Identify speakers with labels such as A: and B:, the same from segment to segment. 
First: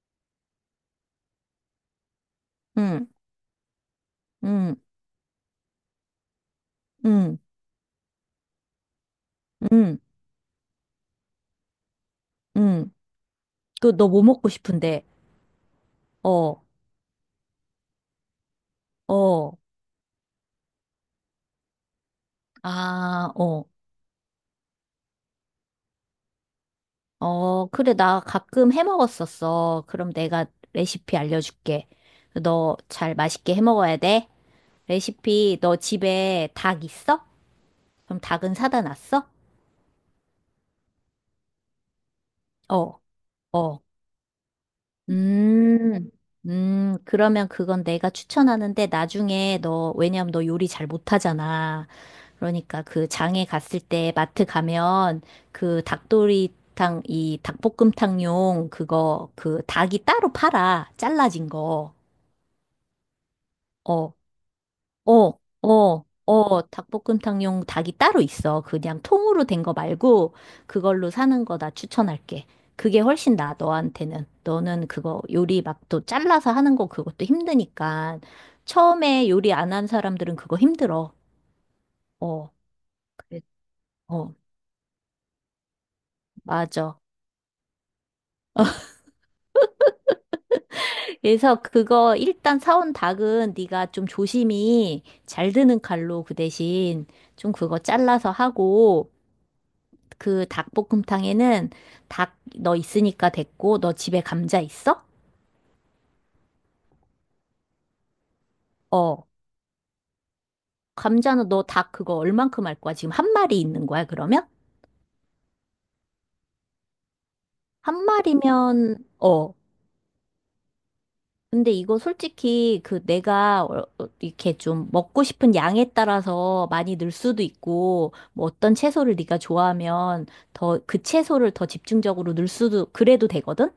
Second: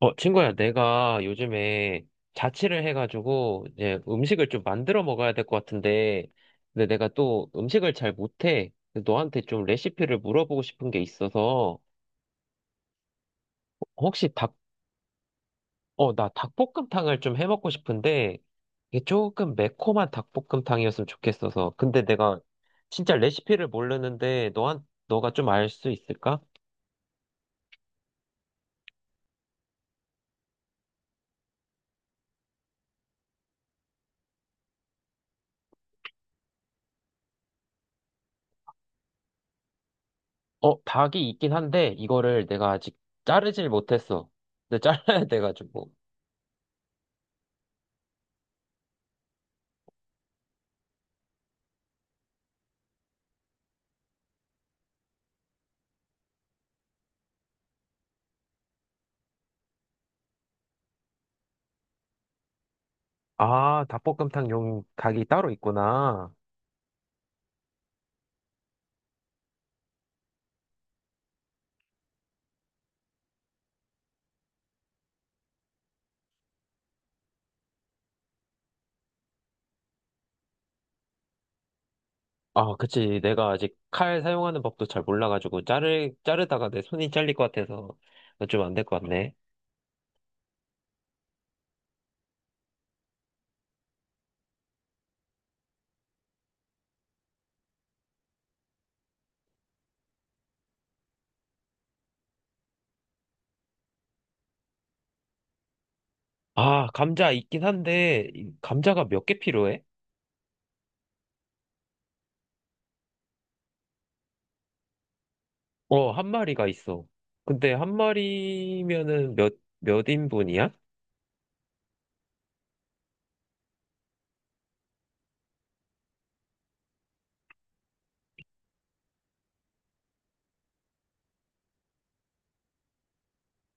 A: 친구야, 내가 요즘에 자취를
B: 응,
A: 해가지고 이제 음식을 좀
B: 응,
A: 만들어 먹어야 될 것 같은데, 근데 내가
B: 응,
A: 또 음식을 잘 못해. 근데 너한테 좀
B: 응,
A: 레시피를 물어보고 싶은 게 있어서,
B: 응. 그, 너 뭐
A: 혹시
B: 먹고 싶은데?
A: 나
B: 어,
A: 닭볶음탕을 좀 해 먹고 싶은데, 이게 조금
B: 어,
A: 매콤한 닭볶음탕이었으면 좋겠어서. 근데 내가 진짜
B: 아, 어,
A: 레시피를 모르는데, 너가 좀 알 수 있을까?
B: 어, 그래, 나 가끔 해 먹었었어. 그럼 내가 레시피 알려줄게. 너 잘 맛있게 해 먹어야 돼. 레시피, 너 집에 닭 있어? 그럼 닭은 사다 놨어?
A: 닭이 있긴 한데, 이거를 내가 아직
B: 어,
A: 자르질
B: 어.
A: 못했어. 근데 잘라야 돼가지고.
B: 음, 그러면 그건 내가 추천하는데 나중에 너, 왜냐면 너 요리 잘 못하잖아. 그러니까 그 장에 갔을 때 마트 가면 그 닭도리탕, 이 닭볶음탕용 그거, 그 닭이 따로 팔아. 잘라진 거.
A: 아,
B: 어,
A: 닭볶음탕용 닭이
B: 어,
A: 따로
B: 어,
A: 있구나.
B: 어, 닭볶음탕용 닭이 따로 있어. 그냥 통으로 된거 말고 그걸로 사는 거 나 추천할게. 그게 훨씬 나아, 너한테는. 너는 그거 요리 막 또 잘라서 하는 거 그것도 힘드니까. 처음에 요리 안한 사람들은 그거 힘들어. 어,
A: 아, 그치.
B: 그래.
A: 내가 아직 칼
B: 어,
A: 사용하는 법도 잘 몰라가지고, 자르다가 내
B: 맞아.
A: 손이 잘릴 것 같아서, 좀 안 될 것 같네.
B: 그래서 그거 일단 사온 닭은 네가 좀 조심히 잘 드는 칼로 그 대신 좀 그거 잘라서 하고 그 닭볶음탕에는 닭 너 있으니까 됐고 너 집에 감자 있어?
A: 아, 감자 있긴 한데, 이 감자가 몇
B: 어.
A: 개 필요해?
B: 감자는 너 닭 그거 얼만큼 할 거야? 지금 한 마리 있는 거야, 그러면?
A: 어, 한 마리가 있어. 근데 한
B: 한 마리면
A: 마리면은
B: 어.
A: 몇 인분이야?
B: 근데 이거 솔직히 그 내가 이렇게 좀 먹고 싶은 양에 따라서 많이 늘 수도 있고 뭐 어떤 채소를 네가 좋아하면 더 그 채소를 더 집중적으로 넣을 수도 그래도 되거든?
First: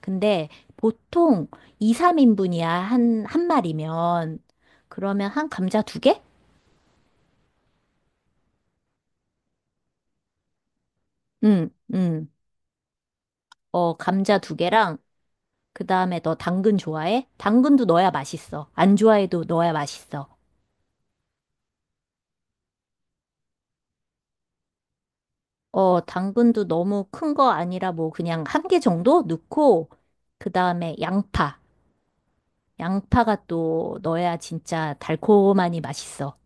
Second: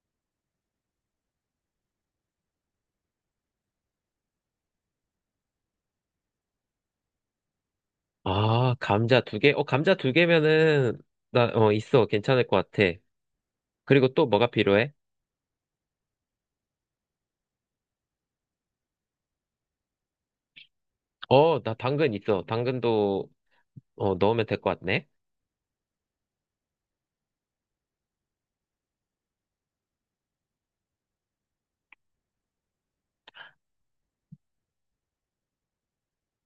B: 근데 보통 2, 3인분이야 한 마리면. 그러면 한 감자 두 개?
A: 아, 감자 두 개? 어, 감자 두 개면은,
B: 응,
A: 있어.
B: 응.
A: 괜찮을 것 같아.
B: 어,
A: 그리고 또
B: 감자
A: 뭐가
B: 두
A: 필요해?
B: 개랑 그다음에 너 당근 좋아해? 당근도 넣어야 맛있어. 안 좋아해도 넣어야 맛있어.
A: 어, 나 당근 있어. 넣으면 될 것 같네.
B: 어, 당근도 너무 큰 거 아니라 뭐 그냥 한 개 정도 넣고, 그 다음에 양파. 양파가 또 넣어야 진짜 달콤하니 맛있어.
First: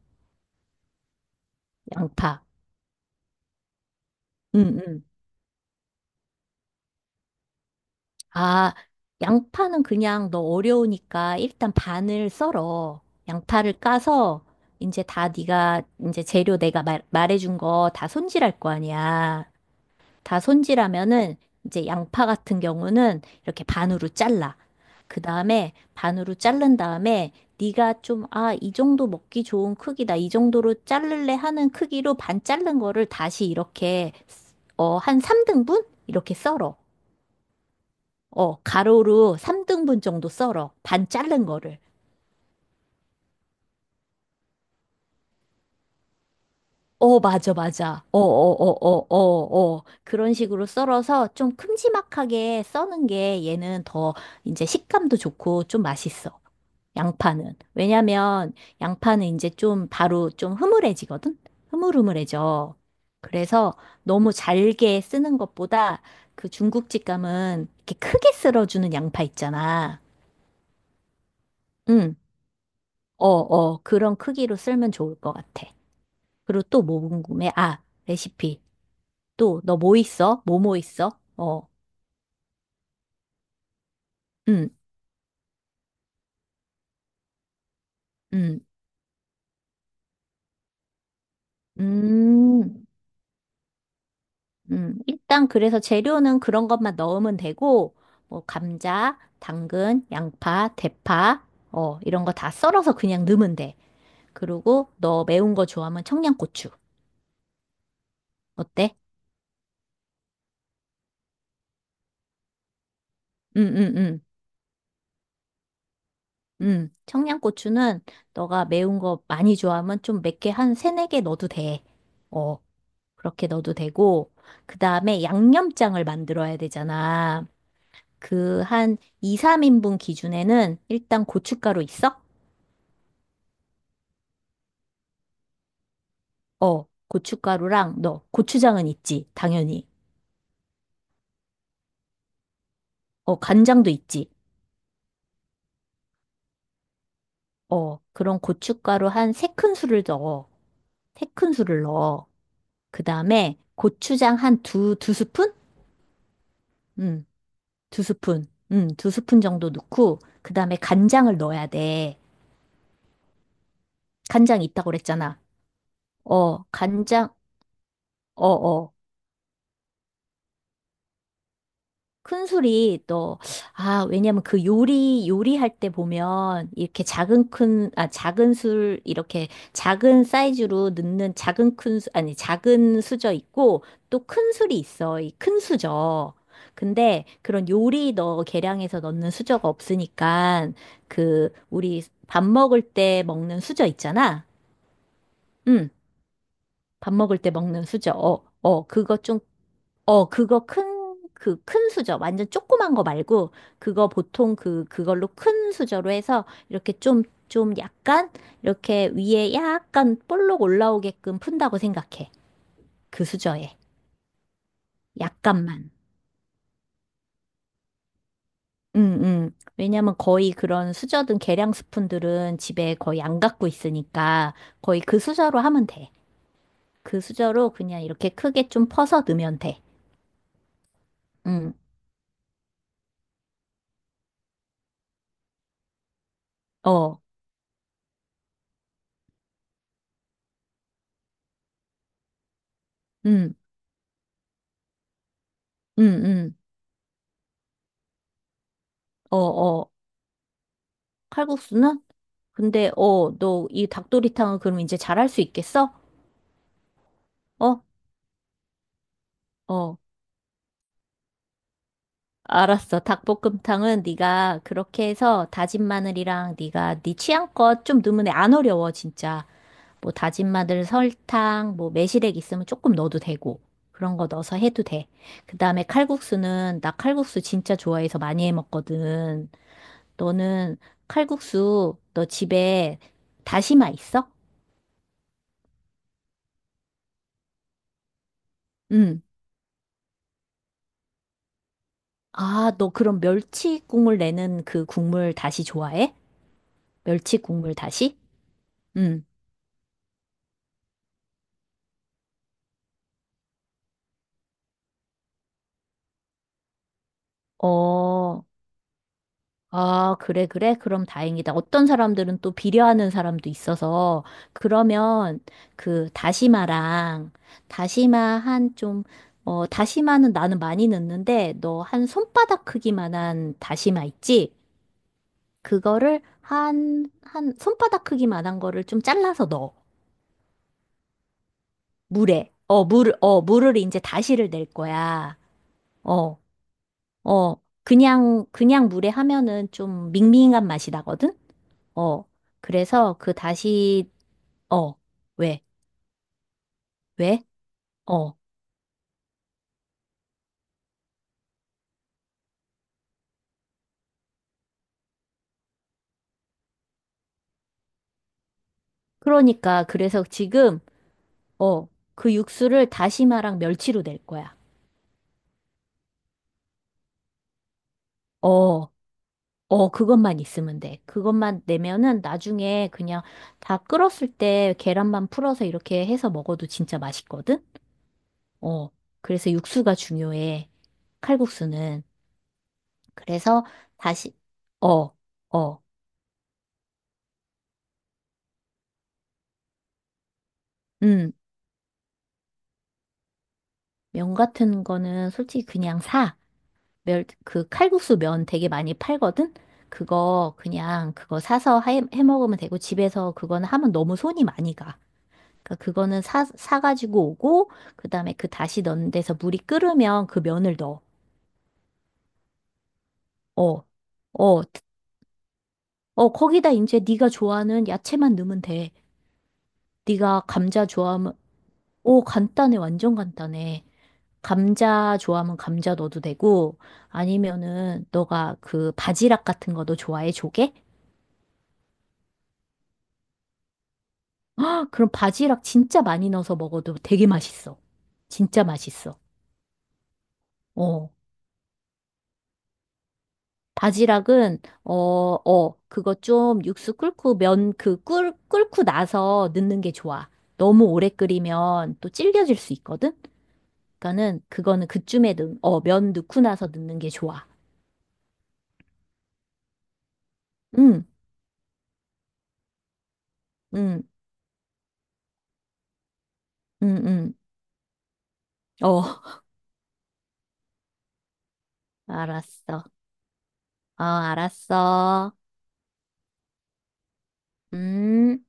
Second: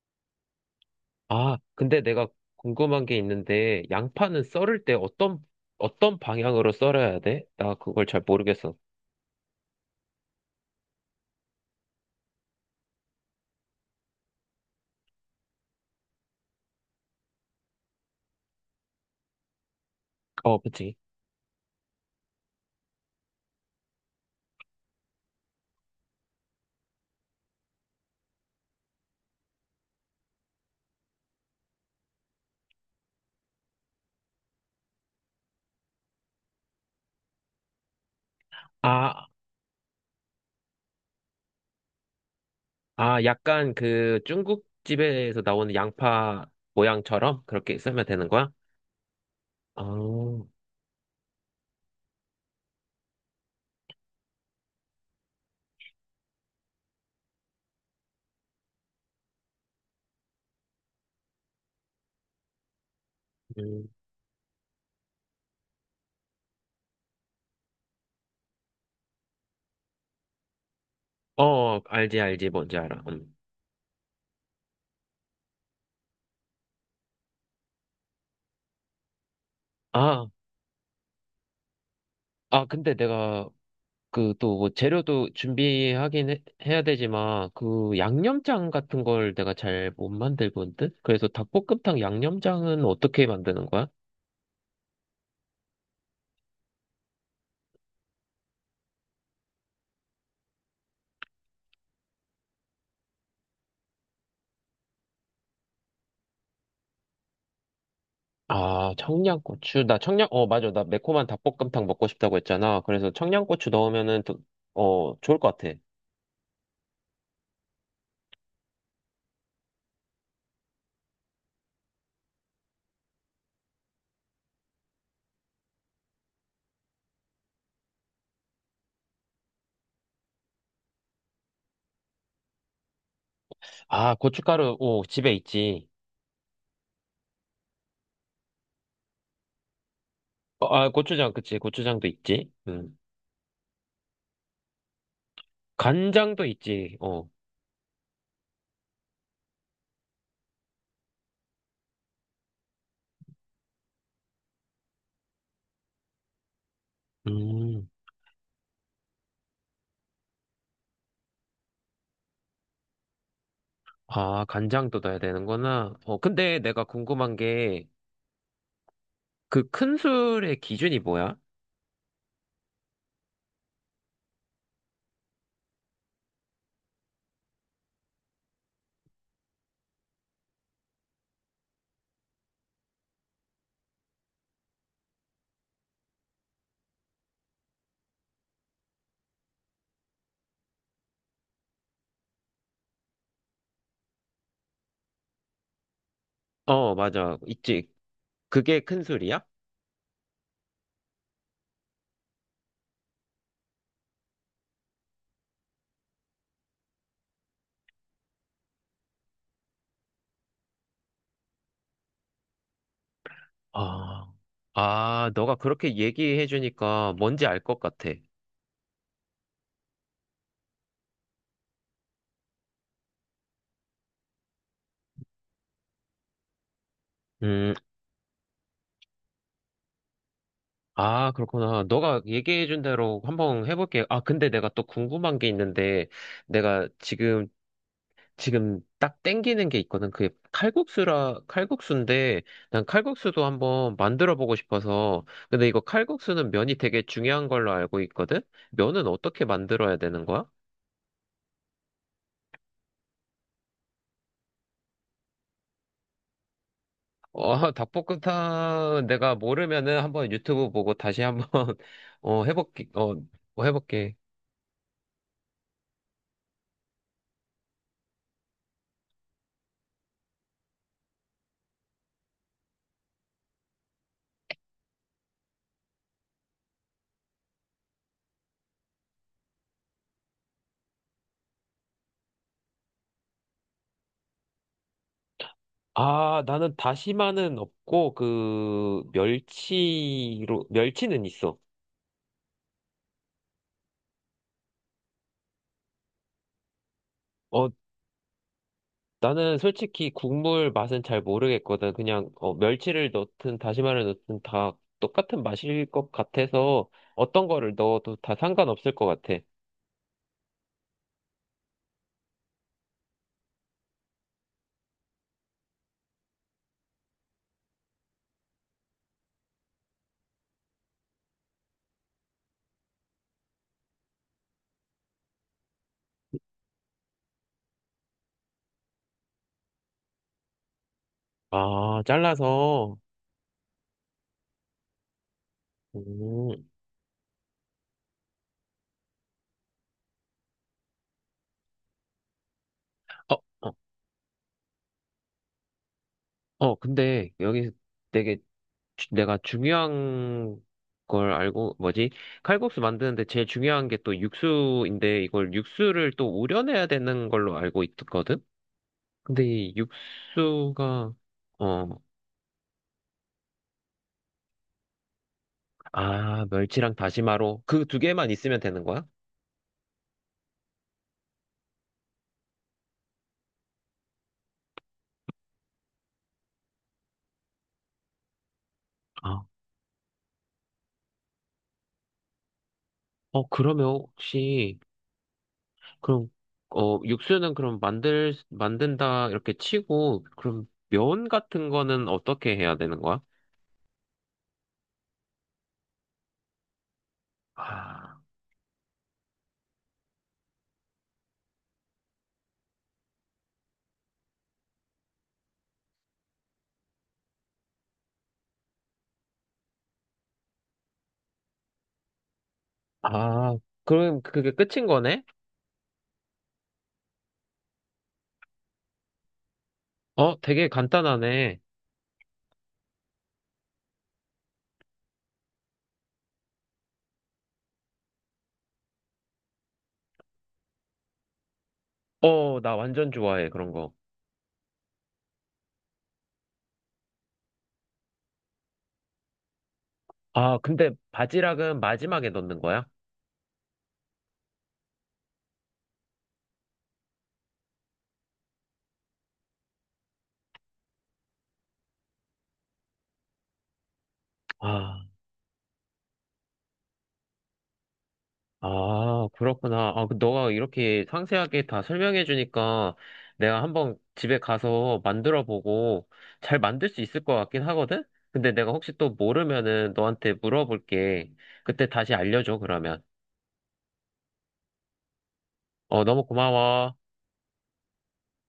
A: 아, 근데 내가
B: 양파.
A: 궁금한 게 있는데, 양파는
B: 응,
A: 썰을 때
B: 응.
A: 어떤 방향으로 썰어야 돼? 나 그걸 잘 모르겠어.
B: 아, 양파는 그냥 너 어려우니까 일단 반을 썰어. 양파를 까서 이제 다 네가 이제 재료 내가 말해준 거 다 손질할 거 아니야. 다
A: 어, 그치.
B: 손질하면은 이제 양파 같은 경우는 이렇게 반으로 잘라. 그 다음에 반으로 자른 다음에 네가 좀, 아, 이 정도 먹기 좋은 크기다. 이 정도로 자를래 하는 크기로 반 자른 거를 다시 이렇게 어, 한 3등분? 이렇게 썰어. 어,
A: 아,
B: 가로로 3등분 정도 썰어. 반 자른 거를.
A: 아, 약간 그 중국집에서 나오는 양파
B: 어,
A: 모양처럼
B: 맞아,
A: 그렇게
B: 맞아.
A: 썰면
B: 어, 어,
A: 되는 거야?
B: 어, 어, 어, 어.
A: 아,
B: 어. 그런 식으로 썰어서 좀 큼지막하게 써는 게 얘는 더 이제 식감도 좋고 좀 맛있어. 양파는. 왜냐면 양파는 이제 좀 바로 좀 흐물해지거든? 흐물흐물해져. 그래서 너무 잘게 쓰는 것보다 그 중국집 감은 이렇게 크게 썰어주는 양파 있잖아.
A: 어,
B: 응,
A: 알지, 알지, 뭔지 알아.
B: 어,
A: 음.
B: 어, 그런 크기로 썰면 좋을 것 같아. 그리고 또 뭐 궁금해? 아, 레시피. 또, 너 뭐
A: 아,
B: 있어? 뭐뭐 있어? 어,
A: 아, 근데 내가 그 또 뭐
B: 응,
A: 재료도 준비하긴 해야 되지만 그
B: 응,
A: 양념장 같은 걸 내가 잘 못 만들거든? 그래서 닭볶음탕 양념장은
B: 음.
A: 어떻게 만드는 거야?
B: 일단 그래서 재료는 그런 것만 넣으면 되고, 뭐, 감자, 당근, 양파, 대파, 어, 이런 거 다 썰어서 그냥 넣으면 돼. 그리고 너 매운 거 좋아하면 청양고추.
A: 아,
B: 어때?
A: 청양고추. 나 청양, 어, 맞아. 나 매콤한 닭볶음탕 먹고 싶다고 했잖아. 그래서
B: 응,
A: 청양고추
B: 응, 응.
A: 넣으면은, 어, 좋을 것 같아.
B: 응. 청양고추는 너가 매운 거 많이 좋아하면 좀 몇 개, 한 세네 개 넣어도 돼. 어, 그렇게 넣어도 되고, 그 다음에 양념장을 만들어야 되잖아. 그 한 2, 3인분 기준에는 일단 고춧가루 있어?
A: 아, 고춧가루, 오, 집에 있지.
B: 어, 고춧가루랑 너 고추장은 있지, 당연히.
A: 어, 아, 고추장, 그치. 고추장도 있지. 음.
B: 어, 간장도 있지.
A: 간장도 있지. 어.
B: 어, 그런 고춧가루 한 세 큰술을 넣어. 세 큰술을 넣어. 그 다음에 고추장 한 두 스푼? 음,
A: 음.
B: 두 스푼. 두 스푼 정도 넣고, 그 다음에 간장을 넣어야 돼.
A: 아,
B: 간장 있다고
A: 간장도 넣어야
B: 그랬잖아.
A: 되는구나. 어, 근데
B: 어,
A: 내가
B: 간장,
A: 궁금한 게,
B: 어어.
A: 그 큰 술의 기준이 뭐야?
B: 큰술이 또, 아, 왜냐면 그 요리할 때 보면 이렇게 작은 큰, 아, 작은 술, 이렇게 작은 사이즈로 넣는 작은 큰, 아니, 작은 수저 있고 또 큰 술이 있어. 이 큰 수저. 근데 그런 요리 너 계량해서 넣는 수저가 없으니까 그, 우리 밥 먹을 때 먹는 수저 있잖아. 응,
A: 어,
B: 밥
A: 맞아.
B: 먹을 때 먹는
A: 있지.
B: 수저. 어,
A: 그게
B: 어,
A: 큰
B: 그거 좀
A: 술이야?
B: 어, 그거 큰, 그 큰 수저, 완전 조그만 거 말고, 그거 보통 그, 그걸로 큰 수저로 해서, 이렇게 좀, 좀 약간, 이렇게 위에 약간 볼록 올라오게끔 푼다고 생각해. 그 수저에.
A: 아, 아, 너가
B: 약간만.
A: 그렇게 얘기해 주니까 뭔지 알 것 같아.
B: 응, 응. 왜냐면 거의 그런 수저든 계량 스푼들은 집에 거의 안 갖고 있으니까, 거의 그 수저로 하면 돼. 그 수저로
A: 음,
B: 그냥 이렇게 크게 좀 퍼서 넣으면 돼.
A: 아,
B: 응,
A: 그렇구나. 너가 얘기해 준 대로 한번 해볼게. 아, 근데 내가 또 궁금한 게 있는데, 내가
B: 어,
A: 지금, 지금 딱 땡기는 게 있거든. 그게 칼국수인데, 난 칼국수도
B: 응,
A: 한번 만들어 보고 싶어서. 근데 이거
B: 응,
A: 칼국수는
B: 응,
A: 면이 되게 중요한 걸로 알고 있거든? 면은
B: 어,
A: 어떻게
B: 어.
A: 만들어야 되는 거야?
B: 칼국수는? 근데, 어, 너 이 닭도리탕은 그럼 이제 잘할 수 있겠어?
A: 어,
B: 어?
A: 닭볶음탕 내가
B: 어.
A: 모르면은 한번 유튜브 보고 다시 한번 어 해볼게.
B: 알았어.
A: 어, 뭐
B: 닭볶음탕은
A: 해볼게.
B: 네가 그렇게 해서 다진 마늘이랑 네가 네 취향껏 좀 넣으면 돼. 안 어려워, 진짜. 뭐 다진 마늘, 설탕, 뭐 매실액 있으면 조금 넣어도 되고. 그런 거 넣어서 해도 돼. 그다음에 칼국수는 나 칼국수 진짜 좋아해서 많이 해 먹거든. 너는 칼국수 너 집에 다시마 있어?
A: 아, 나는 다시마는 없고 그
B: 응.
A: 멸치로 멸치는 있어.
B: 아, 너 그럼 멸치 국물 내는 그 국물 다시 좋아해? 멸치
A: 어,
B: 국물 다시? 응.
A: 나는 솔직히 국물 맛은 잘 모르겠거든. 그냥 멸치를 넣든 다시마를 넣든 다 똑같은 맛일 것 같아서 어떤 거를 넣어도 다
B: 어,
A: 상관없을 것 같아.
B: 아, 그래, 그래. 그럼 다행이다. 어떤 사람들은 또 비려하는 사람도 있어서, 그러면 그 다시마랑, 다시마 한 좀, 어, 다시마는 나는 많이 넣는데, 너 한 손바닥 크기만한 다시마 있지? 그거를 한 손바닥 크기만한 거를 좀 잘라서 넣어.
A: 아,
B: 물에. 어,
A: 잘라서.
B: 물을, 어, 물을 이제 다시를 낼 거야. 어,
A: 음.
B: 어, 그냥 물에 하면은 좀 밍밍한 맛이 나거든? 어, 그래서 그
A: 어, 어,
B: 다시, 어, 왜,
A: 어, 근데
B: 왜?
A: 여기
B: 어,
A: 되게 내가 중요한 걸 알고, 뭐지? 칼국수 만드는데 제일 중요한 게 또 육수인데 이걸 육수를 또 우려내야 되는 걸로 알고 있거든? 근데 이
B: 그러니까, 그래서 지금,
A: 육수가,
B: 어,
A: 어,
B: 그 육수를 다시마랑 멸치로 낼 거야.
A: 아, 멸치랑 다시마로 그 두 개만 있으면 되는
B: 어,
A: 거야?
B: 어, 그것만 있으면 돼. 그것만 내면은 나중에 그냥 다 끓었을 때 계란만 풀어서 이렇게 해서 먹어도 진짜 맛있거든? 어,
A: 아,
B: 그래서 육수가 중요해. 칼국수는.
A: 어,
B: 그래서
A: 그러면
B: 다시,
A: 혹시,
B: 어, 어,
A: 그럼, 어, 육수는 그럼 만든다 이렇게 치고, 그럼 면
B: 음,
A: 같은 거는 어떻게 해야 되는 거야?
B: 면 같은 거는 솔직히 그냥 사. 멸, 그 칼국수
A: 아,
B: 면 되게 많이 팔거든? 그거 그냥 그거 사서 해 먹으면 되고 집에서 그거는 하면 너무 손이 많이 가. 그러니까 그거는 사가지고 오고 그다음에 그 다시 넣는 데서 물이 끓으면 그 면을 넣어.
A: 아,
B: 어,
A: 그럼 그게
B: 어,
A: 끝인 거네?
B: 어, 거기다 이제 네가 좋아하는 야채만 넣으면 돼.
A: 어,
B: 네가
A: 되게
B: 감자 좋아하면,
A: 간단하네.
B: 오, 간단해, 완전 간단해. 감자 좋아하면 감자 넣어도 되고, 아니면은 너가 그 바지락 같은 거도 좋아해, 조개?
A: 어, 나 완전 좋아해, 그런 거.
B: 아, 그럼 바지락 진짜 많이 넣어서 먹어도 되게 맛있어. 진짜 맛있어.
A: 아, 근데
B: 어.
A: 바지락은 마지막에 넣는 거야?
B: 바지락은, 어, 어, 그거 좀 육수 끓고 면 그 끓고 나서 넣는 게 좋아. 너무 오래 끓이면 또 질겨질 수 있거든? 그러니까는 그거는
A: 아,
B: 그쯤에 어, 면 넣고 나서 넣는 게 좋아.
A: 아, 그렇구나. 아, 그 너가 이렇게
B: 응,
A: 상세하게 다 설명해 주니까 내가 한번
B: 응,
A: 집에 가서 만들어 보고 잘 만들 수
B: 응,
A: 있을 것
B: 응.
A: 같긴 하거든? 근데 내가 혹시
B: 어,
A: 또 모르면은 너한테 물어볼게. 그때 다시 알려줘,
B: 알았어.
A: 그러면.
B: 어, 알았어.
A: 어, 너무 고마워.
B: 음.